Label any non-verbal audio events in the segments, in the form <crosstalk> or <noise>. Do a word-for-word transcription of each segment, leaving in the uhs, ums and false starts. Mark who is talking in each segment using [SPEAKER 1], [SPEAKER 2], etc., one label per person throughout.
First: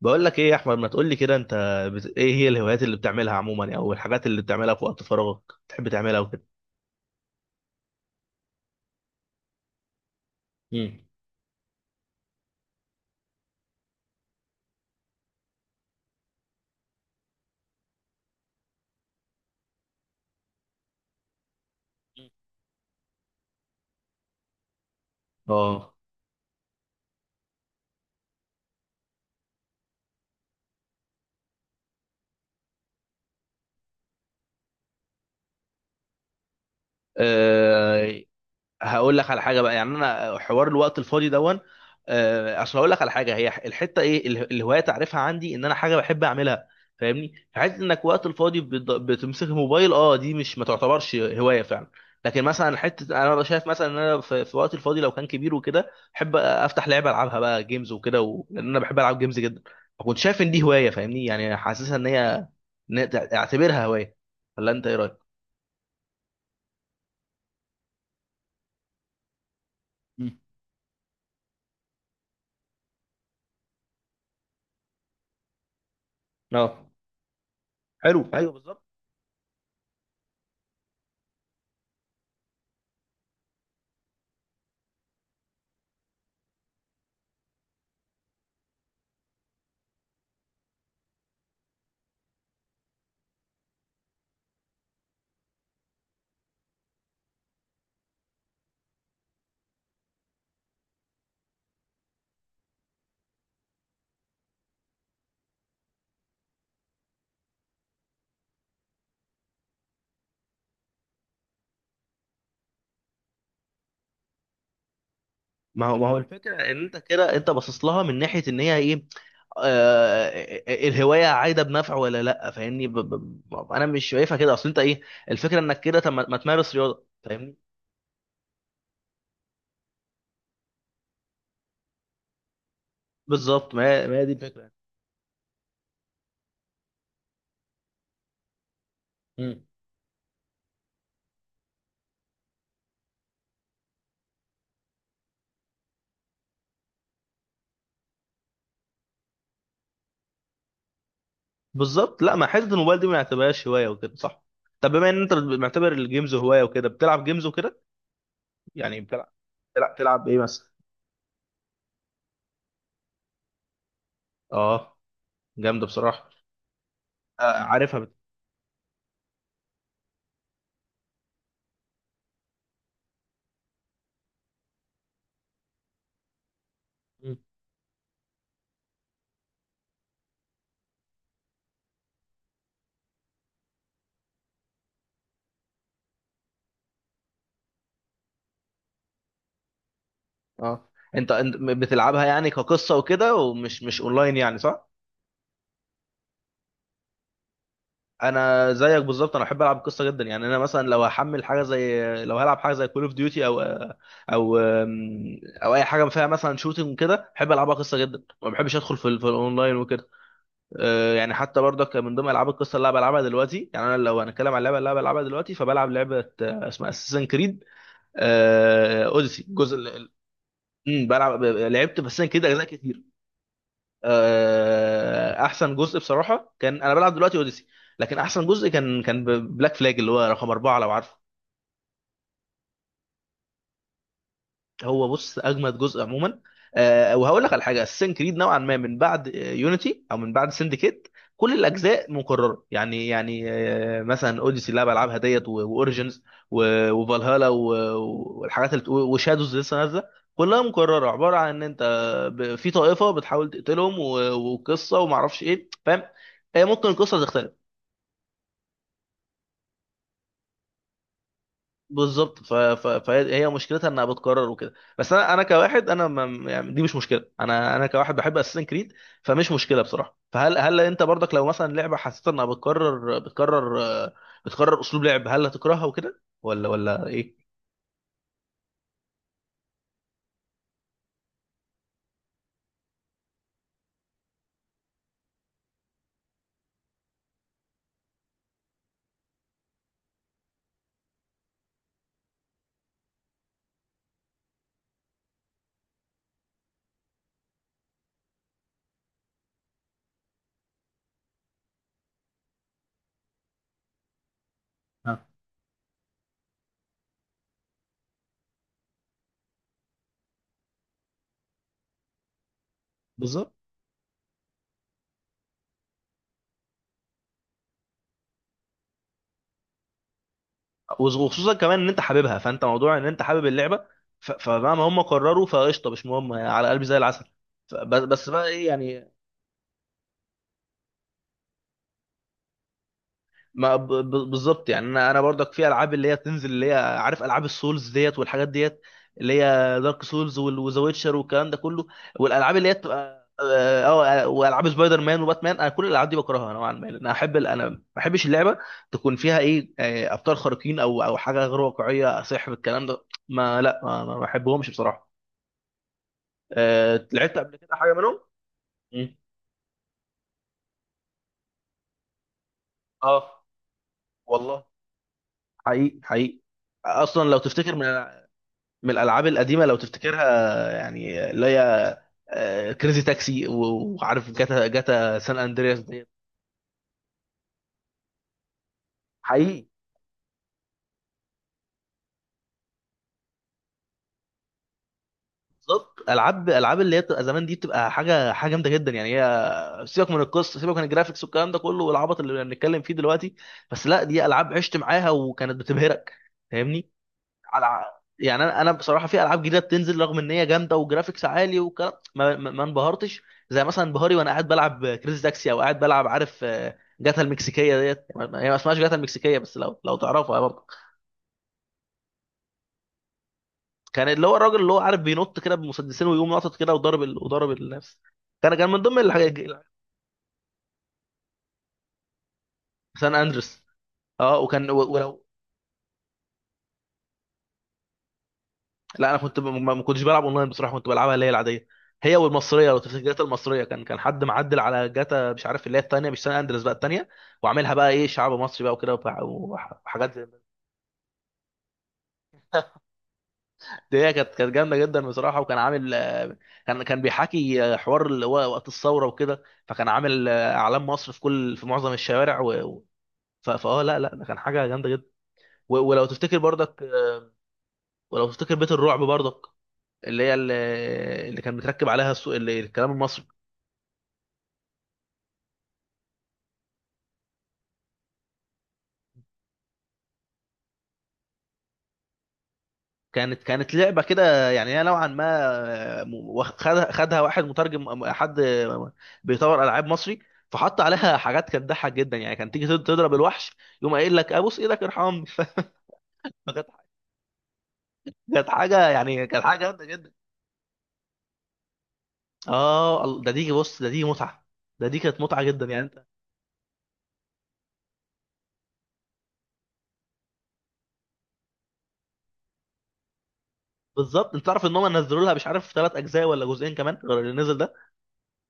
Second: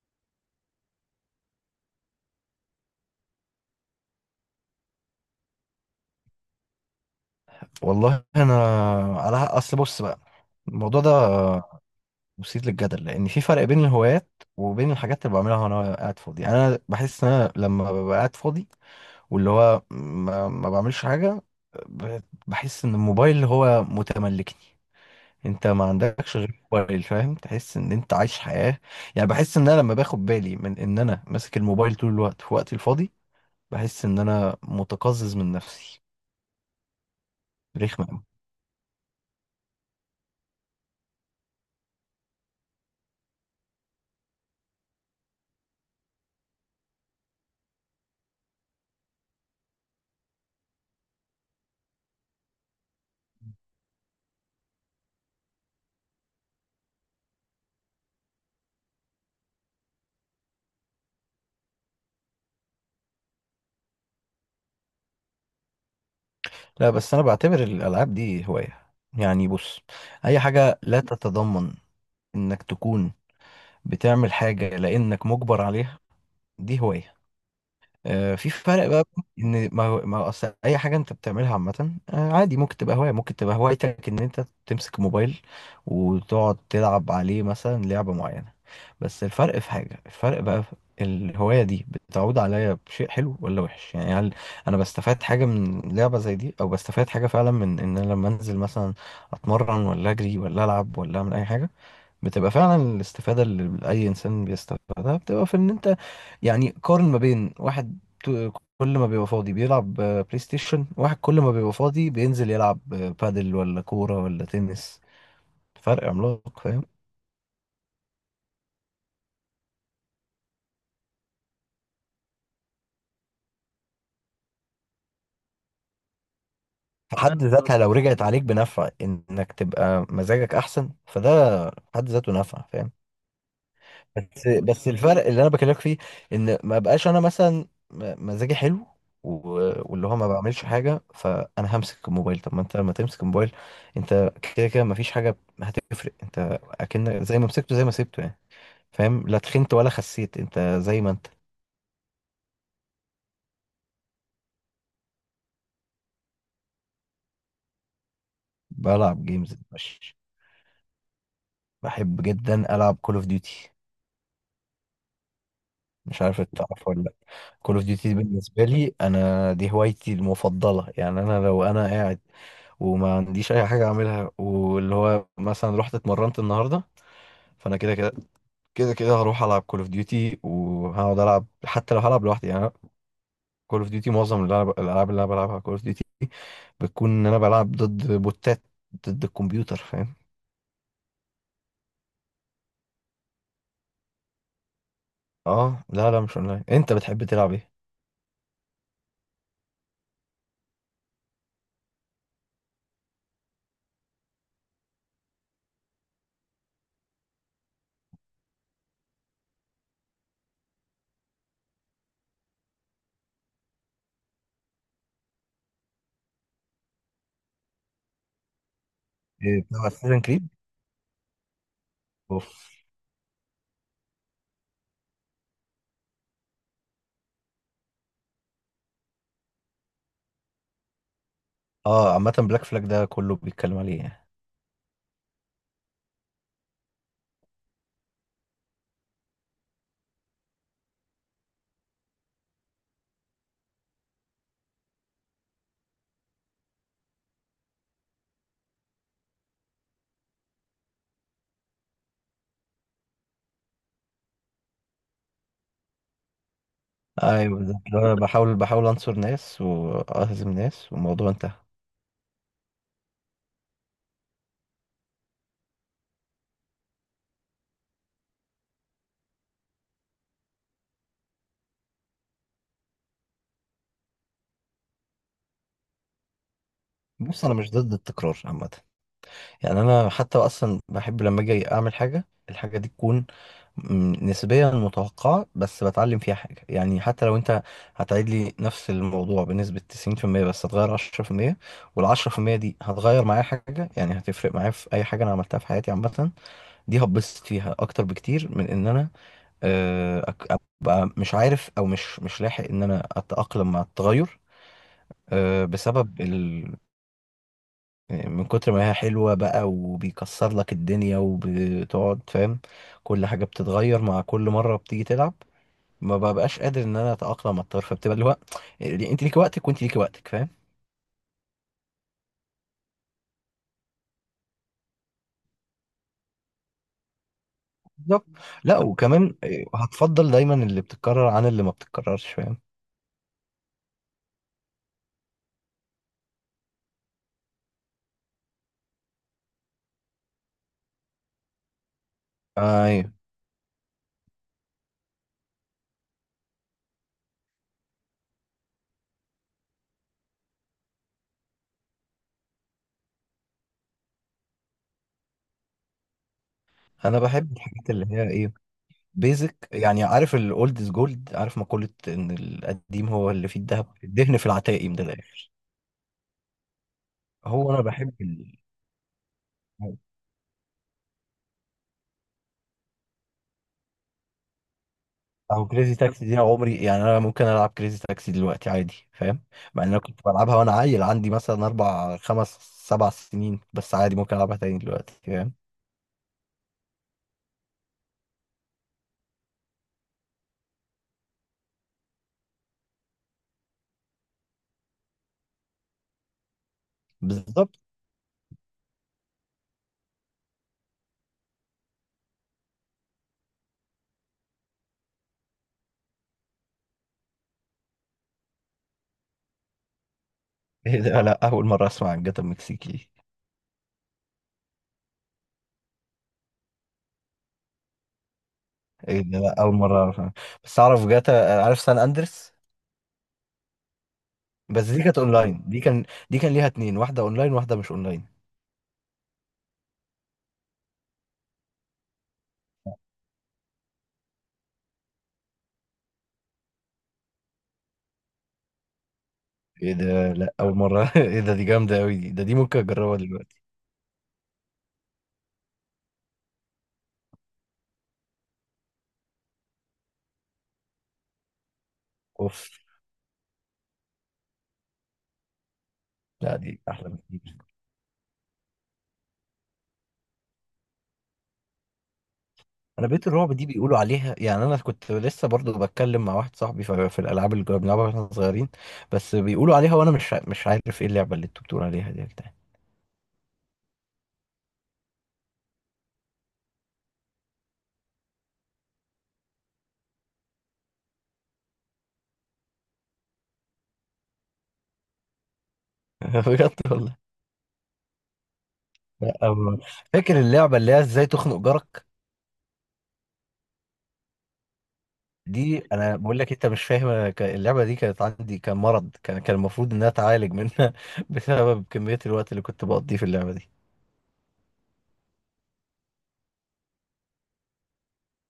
[SPEAKER 1] بقول لك ايه يا احمد ما تقول لي كده انت بت... ايه هي الهوايات اللي بتعملها عموما يعني، او الحاجات اللي بتعملها في وقت فراغك بتحب تعملها وكده.
[SPEAKER 2] والله انا، على اصل بص بقى،
[SPEAKER 1] مم.
[SPEAKER 2] الموضوع ده مثير للجدل لان في فرق بين الهوايات وبين الحاجات اللي بعملها وانا قاعد فاضي. يعني انا بحس ان انا لما ببقى قاعد فاضي واللي هو ما, ما بعملش حاجه، ب- بحس ان الموبايل هو متملكني. انت ما
[SPEAKER 1] اه
[SPEAKER 2] عندكش غير الموبايل، فاهم؟ تحس ان انت عايش حياه. يعني بحس ان انا لما باخد بالي من ان انا ماسك الموبايل طول الوقت في وقتي الفاضي، بحس ان انا متقزز من نفسي، رخمه.
[SPEAKER 1] هقول لك على حاجه بقى يعني انا حوار الوقت الفاضي دون آه، اصل هقول لك على حاجه هي الحته ايه ال- الهوايه تعرفها عندي ان انا حاجه بحب اعملها فاهمني فحته انك وقت الفاضي بت- بتمسك الموبايل اه دي مش ما تعتبرش هوايه فعلا. لكن مثلا حته انا ببقى شايف مثلا ان انا في في وقت الفاضي لو كان كبير وكده احب افتح لعبه العبها بقى جيمز وكده و... لان انا بحب العب جيمز جدا. فكنت شايف ان دي هوايه فاهمني يعني حاسسها ان هي إن هي تع- اعتبرها هوايه، ولا انت ايه رايك؟
[SPEAKER 2] لا بس انا بعتبر الالعاب دي هوايه. يعني بص،
[SPEAKER 1] مم.
[SPEAKER 2] اي حاجه لا تتضمن انك تكون بتعمل حاجه لانك مجبر عليها، دي
[SPEAKER 1] اه
[SPEAKER 2] هوايه.
[SPEAKER 1] حلو
[SPEAKER 2] آه، في
[SPEAKER 1] ايوه بالظبط.
[SPEAKER 2] فرق بقى، ان ما هو- ما هو اصل اي حاجه انت بتعملها عامه، آه، عادي، ممكن تبقى هوايه، ممكن تبقى هوايتك ان انت تمسك موبايل وتقعد تلعب عليه مثلا لعبه معينه. بس الفرق في حاجه، الفرق بقى في الهوايه دي بتعود عليا بشيء حلو ولا وحش. يعني هل انا بستفاد حاجه من لعبه زي دي، او بستفاد حاجه فعلا من ان انا لما انزل مثلا اتمرن ولا اجري ولا العب ولا اعمل اي حاجه؟ بتبقى فعلا الاستفادة اللي أي إنسان بيستفادها بتبقى في إن أنت، يعني قارن ما بين واحد تو- كل ما بيبقى فاضي بيلعب، آه، بلاي ستيشن، واحد كل ما بيبقى فاضي بينزل يلعب آه، بادل ولا كورة ولا تنس.
[SPEAKER 1] ما هو
[SPEAKER 2] فرق
[SPEAKER 1] ما هو الفكره
[SPEAKER 2] عملاق،
[SPEAKER 1] ان
[SPEAKER 2] فاهم؟
[SPEAKER 1] انت كده انت باصص لها من ناحيه ان هي ايه. آه آه، آه، الهوايه عايده بنفع ولا لا فاهمني ب ب ب- انا مش شايفها كده. اصل انت ايه الفكره انك كده طب ما ما تمارس رياضه
[SPEAKER 2] في حد بالظبط
[SPEAKER 1] فاهمني.
[SPEAKER 2] ذاتها، لو رجعت عليك بنفع إنك تبقى مزاجك أحسن فده في حد ذاته نفع، فاهم؟
[SPEAKER 1] بالظبط ما هي ما هي دي
[SPEAKER 2] بس
[SPEAKER 1] الفكره.
[SPEAKER 2] بس الفرق اللي انا بكلمك فيه، ان ما بقاش انا مثلا م- مزاجي حلو
[SPEAKER 1] مم.
[SPEAKER 2] و- واللي هو ما بعملش حاجه، فانا همسك الموبايل. طب ما انت لما تمسك الموبايل، انت كده كده ما فيش حاجه هتفرق. انت اكن زي ما مسكته زي ما سبته يعني، فاهم؟ لا تخنت ولا خسيت، انت زي ما انت.
[SPEAKER 1] بالظبط لا ما حته الموبايل دي ما نعتبرهاش هوايه وكده صح. طب بما ان انت معتبر الجيمز هوايه وكده بتلعب جيمز وكده يعني
[SPEAKER 2] بلعب
[SPEAKER 1] بتلعب،
[SPEAKER 2] جيمز
[SPEAKER 1] بتلعب
[SPEAKER 2] ماشي.
[SPEAKER 1] تلعب ايه مثلا؟
[SPEAKER 2] بحب جدا العب كول اوف ديوتي،
[SPEAKER 1] اه جامده
[SPEAKER 2] مش
[SPEAKER 1] بصراحه.
[SPEAKER 2] عارف انت تعرف ولا لا.
[SPEAKER 1] آه
[SPEAKER 2] كول اوف
[SPEAKER 1] عارفها بت...
[SPEAKER 2] ديوتي بالنسبه لي انا دي هوايتي المفضله. يعني انا لو انا قاعد وما عنديش اي حاجه اعملها، واللي هو مثلا رحت اتمرنت النهارده،
[SPEAKER 1] مم.
[SPEAKER 2] فانا كده كده كده كده هروح العب كول اوف ديوتي وهقعد العب حتى لو هلعب لوحدي يعني. كول اوف ديوتي، معظم الألعاب، الألعاب اللي انا بلعبها كول اوف ديوتي، بتكون ان انا بلعب ضد بوتات، ضد الكمبيوتر، فاهم؟
[SPEAKER 1] اه. انت انت بتلعبها يعني كقصه وكده، ومش مش اونلاين يعني صح؟
[SPEAKER 2] اه لا لا، مش اونلاين. انت بتحب تلعب ايه؟
[SPEAKER 1] انا زيك بالظبط، انا بحب العب القصه جدا. يعني انا مثلا لو هحمل حاجه زي، لو هلعب حاجه زي كول اوف ديوتي او او او اي حاجه فيها مثلا شوتنج كده بحب العبها قصه جدا، ما بحبش ادخل في ال- في الاونلاين وكده. آه، يعني حتى برضك من ضمن العاب القصه اللي انا بلعبها دلوقتي. يعني انا لو هنتكلم عن اللعبه اللي انا بلعبها دلوقتي فبلعب لعبه آه، اسمها اساسن كريد اوديسي
[SPEAKER 2] إيه،
[SPEAKER 1] الجزء
[SPEAKER 2] بتلعب
[SPEAKER 1] ال- ال-
[SPEAKER 2] اساسن كريد؟
[SPEAKER 1] مم، بلعب لعبت بس كده اجزاء
[SPEAKER 2] اوف.
[SPEAKER 1] كتير. آه، احسن جزء بصراحه كان، انا بلعب دلوقتي اوديسي، لكن احسن جزء كان كان بلاك فلاج اللي هو رقم اربعه لو عارفه.
[SPEAKER 2] اه، عامة بلاك فلاج ده كله بيتكلم عليه يعني.
[SPEAKER 1] هو بص اجمد جزء عموما. آه وهقول لك على حاجه، السين كريد نوعا ما من بعد يونيتي او من بعد سندكيت كل الاجزاء مكرره. يعني يعني آه مثلا اوديسي اللي أنا بلعبها ديت واوريجنز وفالهالا و- والحاجات اللي بتقو- وشادوز لسه نازله، كلها مكرره، عباره عن ان انت ب- في طائفه بتحاول تقتلهم و- وقصه وما اعرفش ايه فاهم. آه، ممكن القصه تختلف.
[SPEAKER 2] ايوه بالظبط، انا بحاول بحاول انصر ناس واهزم ناس والموضوع انتهى.
[SPEAKER 1] بالظبط، ف... ف... فهي هي مشكلتها انها بتكرر وكده، بس انا انا كواحد انا ما... يعني دي مش مشكله، انا انا كواحد بحب اساسن كريد فمش مشكله بصراحه. فهل هل انت برضك لو مثلا لعبه حسيت انها بتكرر، بتكرر بتكرر اسلوب لعب، هل هتكرهها وكده ولا ولا
[SPEAKER 2] بص
[SPEAKER 1] ايه؟
[SPEAKER 2] انا مش ضد التكرار عامة. يعني انا حتى اصلا بحب لما اجي اعمل حاجه الحاجه دي تكون م- نسبيا متوقعه بس بتعلم فيها حاجه. يعني حتى لو انت هتعيد لي نفس الموضوع بنسبه تسعين بالمية بس هتغير عشرة بالمية، وال عشرة بالمية دي هتغير معايا حاجه يعني، هتفرق معايا في اي حاجه انا عملتها في حياتي عامه. دي هتبسط فيها اكتر بكتير من ان انا، آه، أك- ابقى مش عارف، او مش مش لاحق ان انا اتاقلم مع التغير.
[SPEAKER 1] آه.
[SPEAKER 2] آه، بسبب من كتر ما هي حلوة بقى وبيكسر لك الدنيا وبتقعد، فاهم؟ كل حاجة
[SPEAKER 1] بالظبط.
[SPEAKER 2] بتتغير مع كل مرة بتيجي تلعب، ما ببقاش قادر ان انا اتأقلم على الطرف. فبتبقى اللي هو انت ليك وقتك وانت ليك وقتك، فاهم؟
[SPEAKER 1] وخصوصا كمان ان انت حاببها، فانت موضوع ان انت حابب اللعبه ف... فمهما هم قرروا فقشطه مش مهم يعني، على قلبي زي العسل. ف... بس
[SPEAKER 2] بالظبط.
[SPEAKER 1] بس بقى ايه
[SPEAKER 2] لا
[SPEAKER 1] يعني.
[SPEAKER 2] وكمان، هتفضل دايما اللي بتتكرر عن اللي ما بتتكررش، فاهم؟
[SPEAKER 1] ما ب- ب- بالظبط، يعني انا انا برضك في العاب اللي هي بتنزل اللي هي عارف العاب السولز ديت والحاجات ديت اللي هي دارك سولز وذا ويتشر والكلام ده كله، والالعاب اللي هي
[SPEAKER 2] ايوه.
[SPEAKER 1] بتبقى اه آه، والعاب سبايدر مان وباتمان. انا كل الالعاب دي بكرهها نوعا ما لان انا احب ال- انا ما بحبش اللعبه تكون فيها ايه آه، ابطال خارقين او او حاجه غير واقعيه، سحر الكلام ده ما لا ما ما بحبهمش بصراحه. آه،
[SPEAKER 2] انا
[SPEAKER 1] لعبت
[SPEAKER 2] بحب
[SPEAKER 1] قبل كده
[SPEAKER 2] الحاجات
[SPEAKER 1] حاجه
[SPEAKER 2] اللي
[SPEAKER 1] منهم؟
[SPEAKER 2] هي ايه،
[SPEAKER 1] مم.
[SPEAKER 2] بيزك. يعني عارف الاولد از جولد، عارف مقولة ان القديم هو
[SPEAKER 1] اه
[SPEAKER 2] اللي فيه الذهب، الدهن في
[SPEAKER 1] والله،
[SPEAKER 2] العتاقي من الاخر.
[SPEAKER 1] حقيقي حقيقي اصلا لو
[SPEAKER 2] هو
[SPEAKER 1] تفتكر
[SPEAKER 2] انا
[SPEAKER 1] من
[SPEAKER 2] بحب ال...
[SPEAKER 1] من الالعاب القديمه لو تفتكرها، يعني اللي هي كريزي تاكسي، وعارف جاتا، جاتا سان
[SPEAKER 2] او
[SPEAKER 1] اندرياس
[SPEAKER 2] كريزي
[SPEAKER 1] ديت.
[SPEAKER 2] تاكسي دي انا عمري، يعني انا ممكن العب كريزي تاكسي دلوقتي عادي، فاهم؟
[SPEAKER 1] حقيقي.
[SPEAKER 2] مع ان انا كنت بلعبها وانا عيل عندي مثلا اربع خمس سبع سنين، بس عادي ممكن العبها تاني دلوقتي، فاهم؟
[SPEAKER 1] بالظبط، العاب العاب اللي هي بتبقى زمان دي بتبقى حاجه، حاجه جامده جدا. يعني هي، سيبك من القصه، سيبك من الجرافيكس والكلام ده كله والعبط اللي بنتكلم فيه دلوقتي، بس لا دي العاب عشت معاها وكانت بتبهرك
[SPEAKER 2] بالظبط.
[SPEAKER 1] على. يعني انا انا بصراحه في العاب جديده بتنزل رغم ان هي جامده وجرافيكس عالي وكلام ما, ما ما انبهرتش زي مثلا انبهاري وانا قاعد بلعب كريز تاكسي او قاعد بلعب عارف آه، جاتا المكسيكيه ديت. ما- هي ما اسمهاش جاتا المكسيكيه بس لو لو تعرفها برضه.
[SPEAKER 2] <laughs> ايه ده، لا اول مره اسمع عن جاتا المكسيكي دي.
[SPEAKER 1] كان اللي هو الراجل اللي هو عارف بينط كده بمسدسين ويقوم ناطط كده وضرب ال... وضرب الناس. كان كان من ضمن
[SPEAKER 2] ايه
[SPEAKER 1] الحاجات.
[SPEAKER 2] ده، لا اول مره اعرف عنها. بس اعرف جاتا، عارف سان اندرس.
[SPEAKER 1] سان اندرس اه، وكان
[SPEAKER 2] بس
[SPEAKER 1] و-
[SPEAKER 2] دي كانت
[SPEAKER 1] ولو
[SPEAKER 2] اونلاين، دي كان دي كان ليها اتنين، واحده اونلاين واحده مش اونلاين.
[SPEAKER 1] لا انا كنت ب- ما ما كنتش بلعب اونلاين بصراحه، كنت بلعبها اللي هي العاديه هي والمصريه. لو تفتكر جاتا المصريه، كان كان حد معدل على جاتا مش عارف اللي هي الثانيه، مش سان اندريس بقى الثانيه، وعاملها بقى ايه شعب مصري بقى وكده وح- وح-
[SPEAKER 2] ايه
[SPEAKER 1] وحاجات زي
[SPEAKER 2] ده، لا اول مره. <laughs> ايه ده، دي جامده قوي دي، ده دي ممكن اجربها دلوقتي.
[SPEAKER 1] دي. هي كانت كانت جامده جدا بصراحه، وكان عامل آه، كان كان بيحكي آه، حوار اللي هو وقت الثوره وكده، فكان عامل آه، اعلام مصر في كل في معظم الشوارع و...
[SPEAKER 2] اوف.
[SPEAKER 1] و- ف- فاه لا لا ده كان حاجه جامده جدا. و- ولو تفتكر
[SPEAKER 2] لا دي
[SPEAKER 1] برضك
[SPEAKER 2] احلى
[SPEAKER 1] آه،
[SPEAKER 2] بكتير.
[SPEAKER 1] ولو تفتكر بيت الرعب برضك، اللي هي اللي اللي كان متركب عليها السو... اللي الكلام
[SPEAKER 2] انا
[SPEAKER 1] المصري.
[SPEAKER 2] بيت الرعب دي بيقولوا عليها، يعني انا كنت لسه برضو بتكلم مع واحد صاحبي في في الالعاب اللي كنا بنلعبها واحنا صغيرين، بس بيقولوا عليها وانا مش ع- مش عارف ايه اللعبه اللي انتوا بتقولوا عليها دي يا جدعان.
[SPEAKER 1] كانت كانت لعبه كده يعني، هي نوعا ما آه، م- واخ- خدها خدها واحد مترجم، حد بيطور العاب مصري، فحط عليها حاجات كانت تضحك جدا، يعني كان تيجي تض- تضرب الوحش يقوم قايل لك ابوس ايدك ارحمني.
[SPEAKER 2] <laughs>
[SPEAKER 1] <laughs> فكانت
[SPEAKER 2] بجد والله.
[SPEAKER 1] كانت حاجه، يعني
[SPEAKER 2] لا،
[SPEAKER 1] كانت حاجه
[SPEAKER 2] أم-
[SPEAKER 1] جامده جدا.
[SPEAKER 2] فاكر اللعبه اللي هي ازاي تخنق جارك؟
[SPEAKER 1] اه ال- ده دي بص، ده دي متعه، ده دي كانت متعه جدا
[SPEAKER 2] دي
[SPEAKER 1] يعني انت.
[SPEAKER 2] انا بقول لك انت مش فاهم، أنا ك- اللعبه دي كانت عندي كان مرض، كان كان المفروض انها اتعالج منها. <laughs> بسبب كميه الوقت اللي كنت بقضيه في اللعبه دي.
[SPEAKER 1] بالظبط، انت تعرف ان هم نزلوا لها مش عارف ثلاث اجزاء ولا جزئين كمان غير اللي نزل ده.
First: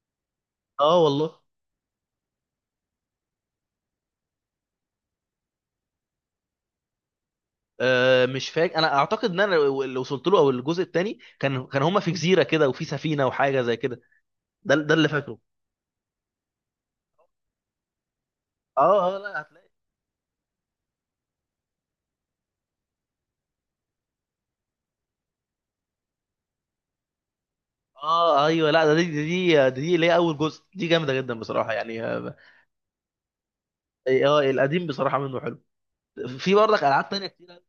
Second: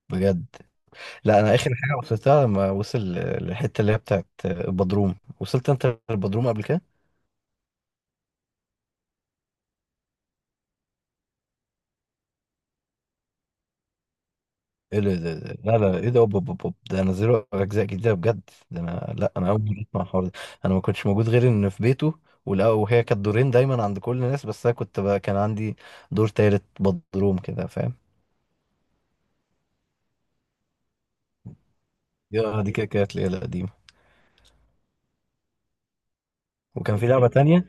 [SPEAKER 2] بجد.
[SPEAKER 1] اه والله.
[SPEAKER 2] لا انا اخر حاجه وصلتها لما وصل للحته اللي هي بتاعت البدروم. وصلت انت البدروم قبل كده؟
[SPEAKER 1] آه، مش فاكر، انا اعتقد ان انا اللي وصلت له، او الجزء الثاني كان كان هما في جزيره كده وفي سفينه وحاجه زي كده، ده ده
[SPEAKER 2] ايه
[SPEAKER 1] اللي
[SPEAKER 2] ده، ده-
[SPEAKER 1] فاكره.
[SPEAKER 2] ده- لا لا ايه ده، أوب أوب أوب أوب. ده نزلوا اجزاء جديده بجد؟ ده
[SPEAKER 1] اه
[SPEAKER 2] انا،
[SPEAKER 1] اه
[SPEAKER 2] لا
[SPEAKER 1] لا
[SPEAKER 2] انا اول
[SPEAKER 1] هتلاقي.
[SPEAKER 2] مره اسمع الحوار ده. انا ما كنتش موجود غير ان في بيته، ولا وهي كانت دورين دايما عند كل الناس، بس انا كنت بقى كان عندي دور تالت بدروم كده، فاهم؟
[SPEAKER 1] اه ايوه، لا ده دي دي دي دي اللي هي اول جزء دي جامده جدا بصراحه يعني اه.
[SPEAKER 2] يا دي كده كده الليله القديمه.
[SPEAKER 1] آه، القديم بصراحه منه حلو. في برضك
[SPEAKER 2] وكان في
[SPEAKER 1] العاب تانية
[SPEAKER 2] لعبه
[SPEAKER 1] كتير
[SPEAKER 2] تانية.
[SPEAKER 1] أوي.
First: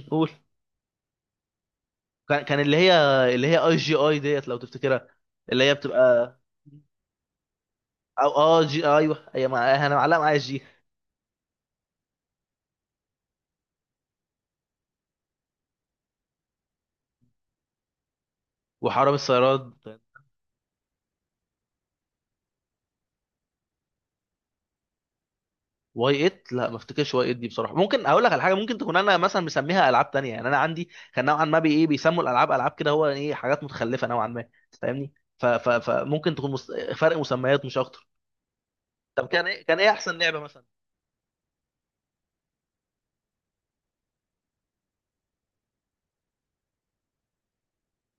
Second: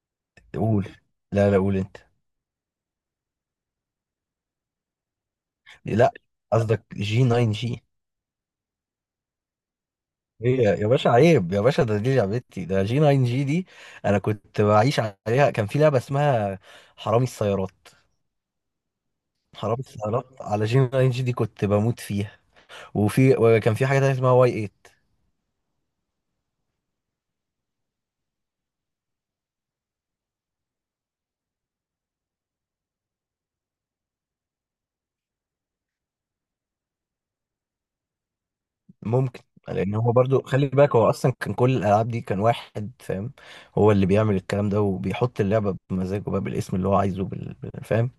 [SPEAKER 1] مم، قول.
[SPEAKER 2] قول. لا لا، قول انت.
[SPEAKER 1] كان كان اللي هي اللي هي اي جي اي ديت لو تفتكرها، اللي هي
[SPEAKER 2] لا
[SPEAKER 1] بتبقى.
[SPEAKER 2] قصدك جي تسعة جي.
[SPEAKER 1] او اه جي ايوه، هي مع- انا معلقه معايا
[SPEAKER 2] ايه
[SPEAKER 1] جي.
[SPEAKER 2] يا يا باشا، عيب يا باشا، ده دي لعبتي، ده جي تسعة جي دي، انا كنت بعيش عليها. كان في لعبه اسمها حرامي السيارات.
[SPEAKER 1] وحرامي السيارات.
[SPEAKER 2] حرام اتعرفت على جين ان جي دي، كنت بموت فيها. وفي، وكان في حاجه تانية اسمها واي تمانية.
[SPEAKER 1] واي تمانية. لا ما افتكرش واي تمانية دي بصراحه، ممكن اقول لك على حاجه ممكن تكون انا مثلا مسميها العاب تانية. يعني انا عندي كان نوعا ما بي ايه بيسموا الالعاب العاب كده هو ايه حاجات متخلفه نوعا ما فاهمني. ف- ف- فممكن تكون مست... فرق مسميات مش اكتر. طب
[SPEAKER 2] ممكن.
[SPEAKER 1] كان ايه، كان ايه
[SPEAKER 2] لان هو
[SPEAKER 1] احسن لعبه
[SPEAKER 2] برضو
[SPEAKER 1] مثلا؟
[SPEAKER 2] خلي بالك، هو اصلا كان كل الالعاب دي كان واحد، فاهم؟ هو اللي بيعمل الكلام ده وبيحط اللعبه بمزاجه بقى، بالاسم اللي هو عايزه بال... بال- فاهم؟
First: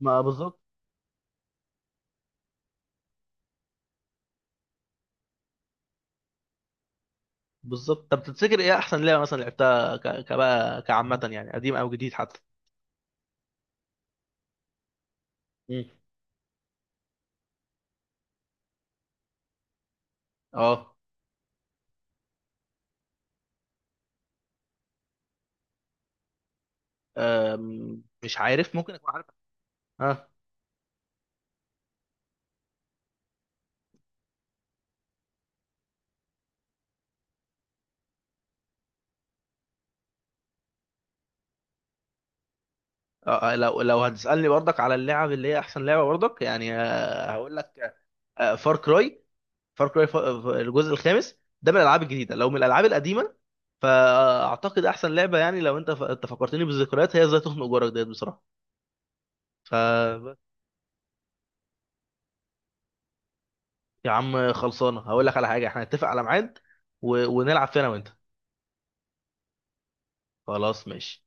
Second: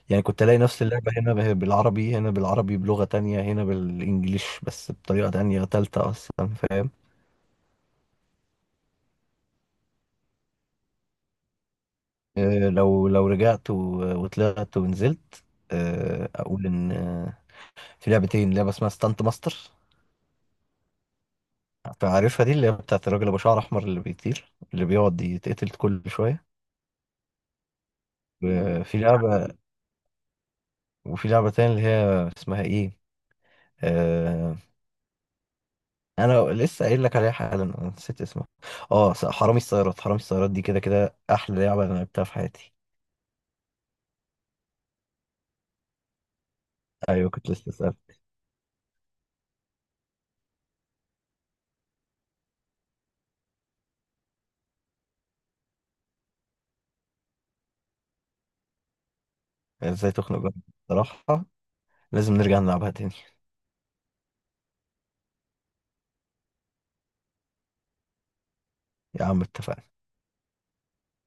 [SPEAKER 1] ما
[SPEAKER 2] يعني كنت الاقي
[SPEAKER 1] بالظبط.
[SPEAKER 2] نفس اللعبه هنا به- بالعربي، هنا بالعربي بلغه تانية، هنا بالانجليش، بس بطريقه تانية تالتة اصلا، فاهم؟
[SPEAKER 1] بالظبط، طب تفتكر ايه احسن لعبه مثلا لعبتها ك... كبقى كعامه يعني، قديم او جديد حتى؟
[SPEAKER 2] آه، لو لو رجعت و- وطلعت ونزلت،
[SPEAKER 1] مم.
[SPEAKER 2] آه، اقول ان آه، في لعبتين. لعبه اسمها ستانت ماستر،
[SPEAKER 1] اه.
[SPEAKER 2] عارفها دي اللي هي بتاعت الراجل ابو شعر احمر اللي بيطير، اللي بيقعد يتقتل كل شويه.
[SPEAKER 1] أم، مش عارف، ممكن
[SPEAKER 2] وفي
[SPEAKER 1] اكون عارف.
[SPEAKER 2] لعبه
[SPEAKER 1] اه
[SPEAKER 2] وفي لعبه تانية اللي هي اسمها ايه، آه انا لسه قايل لك عليها حالا، أنا نسيت اسمها. اه، س- حرامي السيارات. حرامي السيارات دي كده كده احلى لعبه انا لعبتها في حياتي.
[SPEAKER 1] آه، لو لو هتسالني برضك على اللعب اللي هي احسن لعبه برضك يعني آه،
[SPEAKER 2] ايوه كنت
[SPEAKER 1] هقول
[SPEAKER 2] لسه
[SPEAKER 1] لك
[SPEAKER 2] اسال.
[SPEAKER 1] فار كراي. فار كراي الجزء الخامس ده من الالعاب الجديده، لو من الالعاب القديمه فاعتقد احسن لعبه يعني لو انت ف... انت فكرتني بالذكريات هي ازاي تخنق جارك ديت بصراحه
[SPEAKER 2] ازاي
[SPEAKER 1] ف.
[SPEAKER 2] تخنق جارك بصراحه، لازم نرجع نلعبها تاني.
[SPEAKER 1] يا عم خلصانه، هقول لك على حاجه، احنا نتفق على ميعاد و... ونلعب فينا وانت.
[SPEAKER 2] يا عم اتفقنا.
[SPEAKER 1] خلاص ماشي.